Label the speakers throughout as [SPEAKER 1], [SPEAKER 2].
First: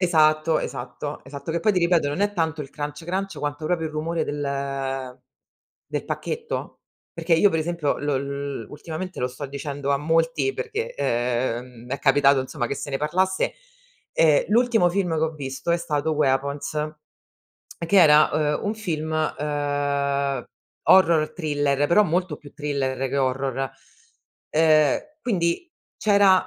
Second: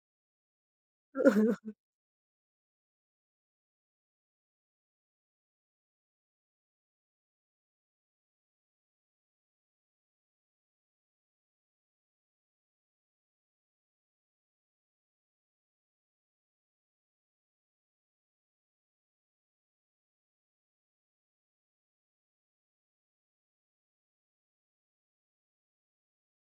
[SPEAKER 1] Esatto, esatto, esatto. Che poi ti ripeto, non è tanto il crunch crunch, quanto proprio il rumore del del pacchetto. Perché io per esempio lo l ultimamente, lo sto dicendo a molti, perché, ehm, è capitato insomma che se ne parlasse. Ehm, l'ultimo film che ho visto è stato Weapons, che era, ehm, un film, ehm, horror thriller, però molto più thriller che horror. Ehm, quindi c'era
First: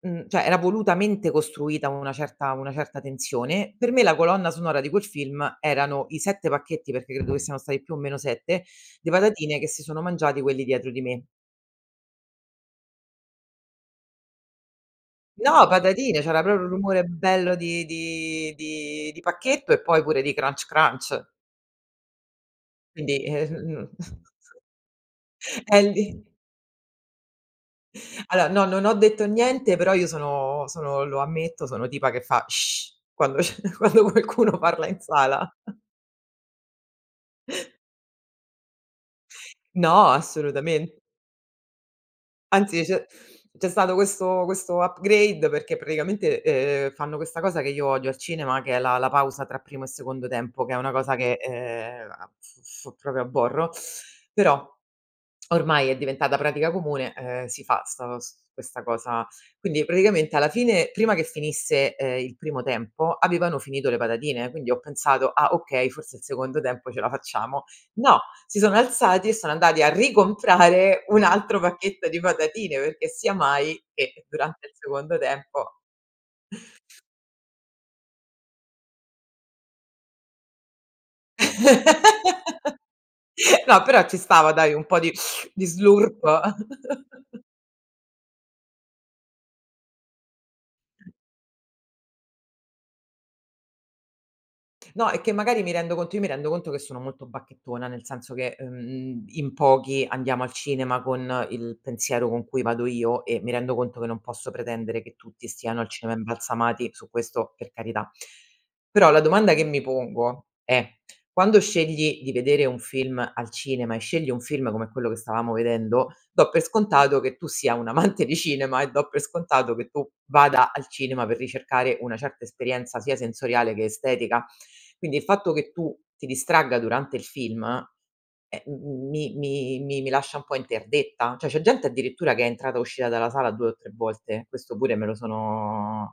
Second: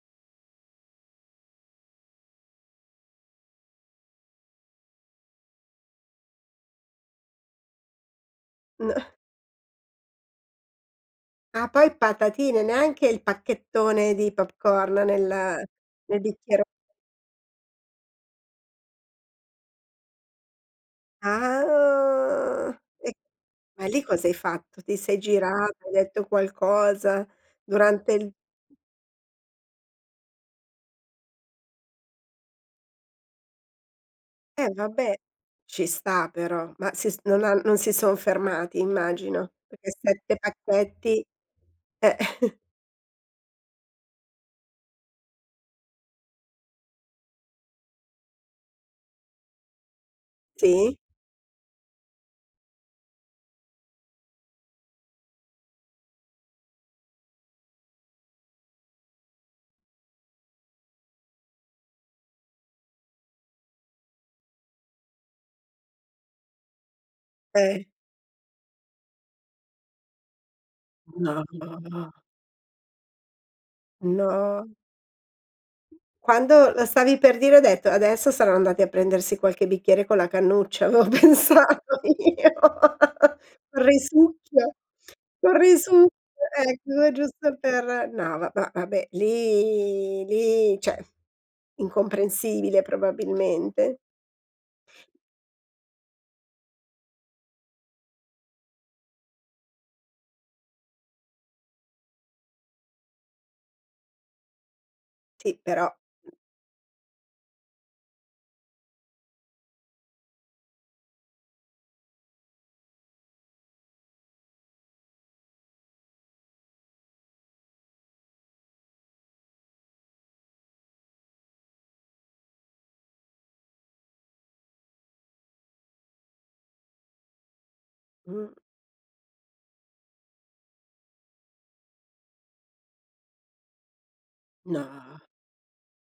[SPEAKER 1] mhmm, cioè, era volutamente costruita una certa una certa tensione; per me, la colonna sonora di quel film erano i 7 pacchetti, perché credo che siano stati più o meno 7,
[SPEAKER 2] N
[SPEAKER 1] di patatine, che si sono mangiati quelli dietro di me.
[SPEAKER 2] Ah, poi patatine, neanche il pacchettone di popcorn nel
[SPEAKER 1] No, patatine,
[SPEAKER 2] nel
[SPEAKER 1] c'era
[SPEAKER 2] bicchiero
[SPEAKER 1] proprio il rumore bello di di di di pacchetto, e poi pure di crunch crunch.
[SPEAKER 2] Ah e
[SPEAKER 1] Quindi,
[SPEAKER 2] ma
[SPEAKER 1] ehm [unintelligible]
[SPEAKER 2] lì cosa hai fatto? Ti sei girata? Hai detto
[SPEAKER 1] [unintelligible]
[SPEAKER 2] qualcosa, durante il
[SPEAKER 1] Allora, no, non ho detto niente, però io sono sono, lo ammetto, sono tipa che fa: "Sh!" quando c'è quando qualcuno
[SPEAKER 2] Eh,
[SPEAKER 1] parla in
[SPEAKER 2] vabbè,
[SPEAKER 1] sala.
[SPEAKER 2] ci sta però, ma si s non han non si son fermati immagino, perché
[SPEAKER 1] No,
[SPEAKER 2] 7
[SPEAKER 1] assolutamen
[SPEAKER 2] pacchetti, eh,
[SPEAKER 1] Anzi, c'è c'è stato questo questo upgrade perché praticamente, ehm, fanno questa cosa che io odio al cinema, che è la la pausa tra primo secondo tempo, che è una
[SPEAKER 2] Sì.
[SPEAKER 1] cosa che, ehm, a f f proprio aborro, però ormai è diventata pratica comune, ehm, si fa 'sta s questa cosa. Quindi, praticamente alla fine prima che finisse, ehm, il primo tempo avevano finito le patatine, quindi ho pensato: "Ah okay, forse il secondo tempo ce la facciamo."
[SPEAKER 2] [unintelligible]
[SPEAKER 1] No, si sono alzati e sono andati a ricomprare un
[SPEAKER 2] No,
[SPEAKER 1] altro
[SPEAKER 2] ma
[SPEAKER 1] pacchetto di
[SPEAKER 2] va.
[SPEAKER 1] patatine, perché sia mai che durante
[SPEAKER 2] No.
[SPEAKER 1] il secondo tempo
[SPEAKER 2] Quando lo stavi per dire ho detto: "Adesso saran andati a prendersi qualche bicchiere con la cannuccia," l'ho pensato io,
[SPEAKER 1] No, però ci stava, dai,
[SPEAKER 2] risucchio
[SPEAKER 1] un po' di
[SPEAKER 2] un
[SPEAKER 1] di
[SPEAKER 2] risucchio,
[SPEAKER 1] slurp.
[SPEAKER 2] ecco giusto per no, ma vabbè lì lì, cioè, incomprensibile probabilmente.
[SPEAKER 1] No, è che magari mi rendo conto io mi rendo conto che sono molto bacchettona, nel senso che, ehm, in pochi andiamo al cinema con il pensiero con cui vado io, e mi rendo conto che non posso pretendere che tutti
[SPEAKER 2] Sì,
[SPEAKER 1] stiano
[SPEAKER 2] però
[SPEAKER 1] al cinema
[SPEAKER 2] mh.
[SPEAKER 1] imbalsamati, su questo, per carità. Però la domanda che mi pongo è: quando scegli di vedere un film al cinema, e scegli un film come quello che stavamo vedendo, do per scontato che tu sia un amante di cinema, e do per scontato che tu vada al cinema per ricercare una certa esperienza sia sensoriale che estetica. Quindi, il fatto che tu ti distragga durante il film,
[SPEAKER 2] Mh.
[SPEAKER 1] ehm, mi mi mi lascia un po' interdetta. Cioè, c'è gente addirittura che è entrata e uscita dalla sala, 2 o 3 volte questo pure me lo
[SPEAKER 2] No.
[SPEAKER 1] sono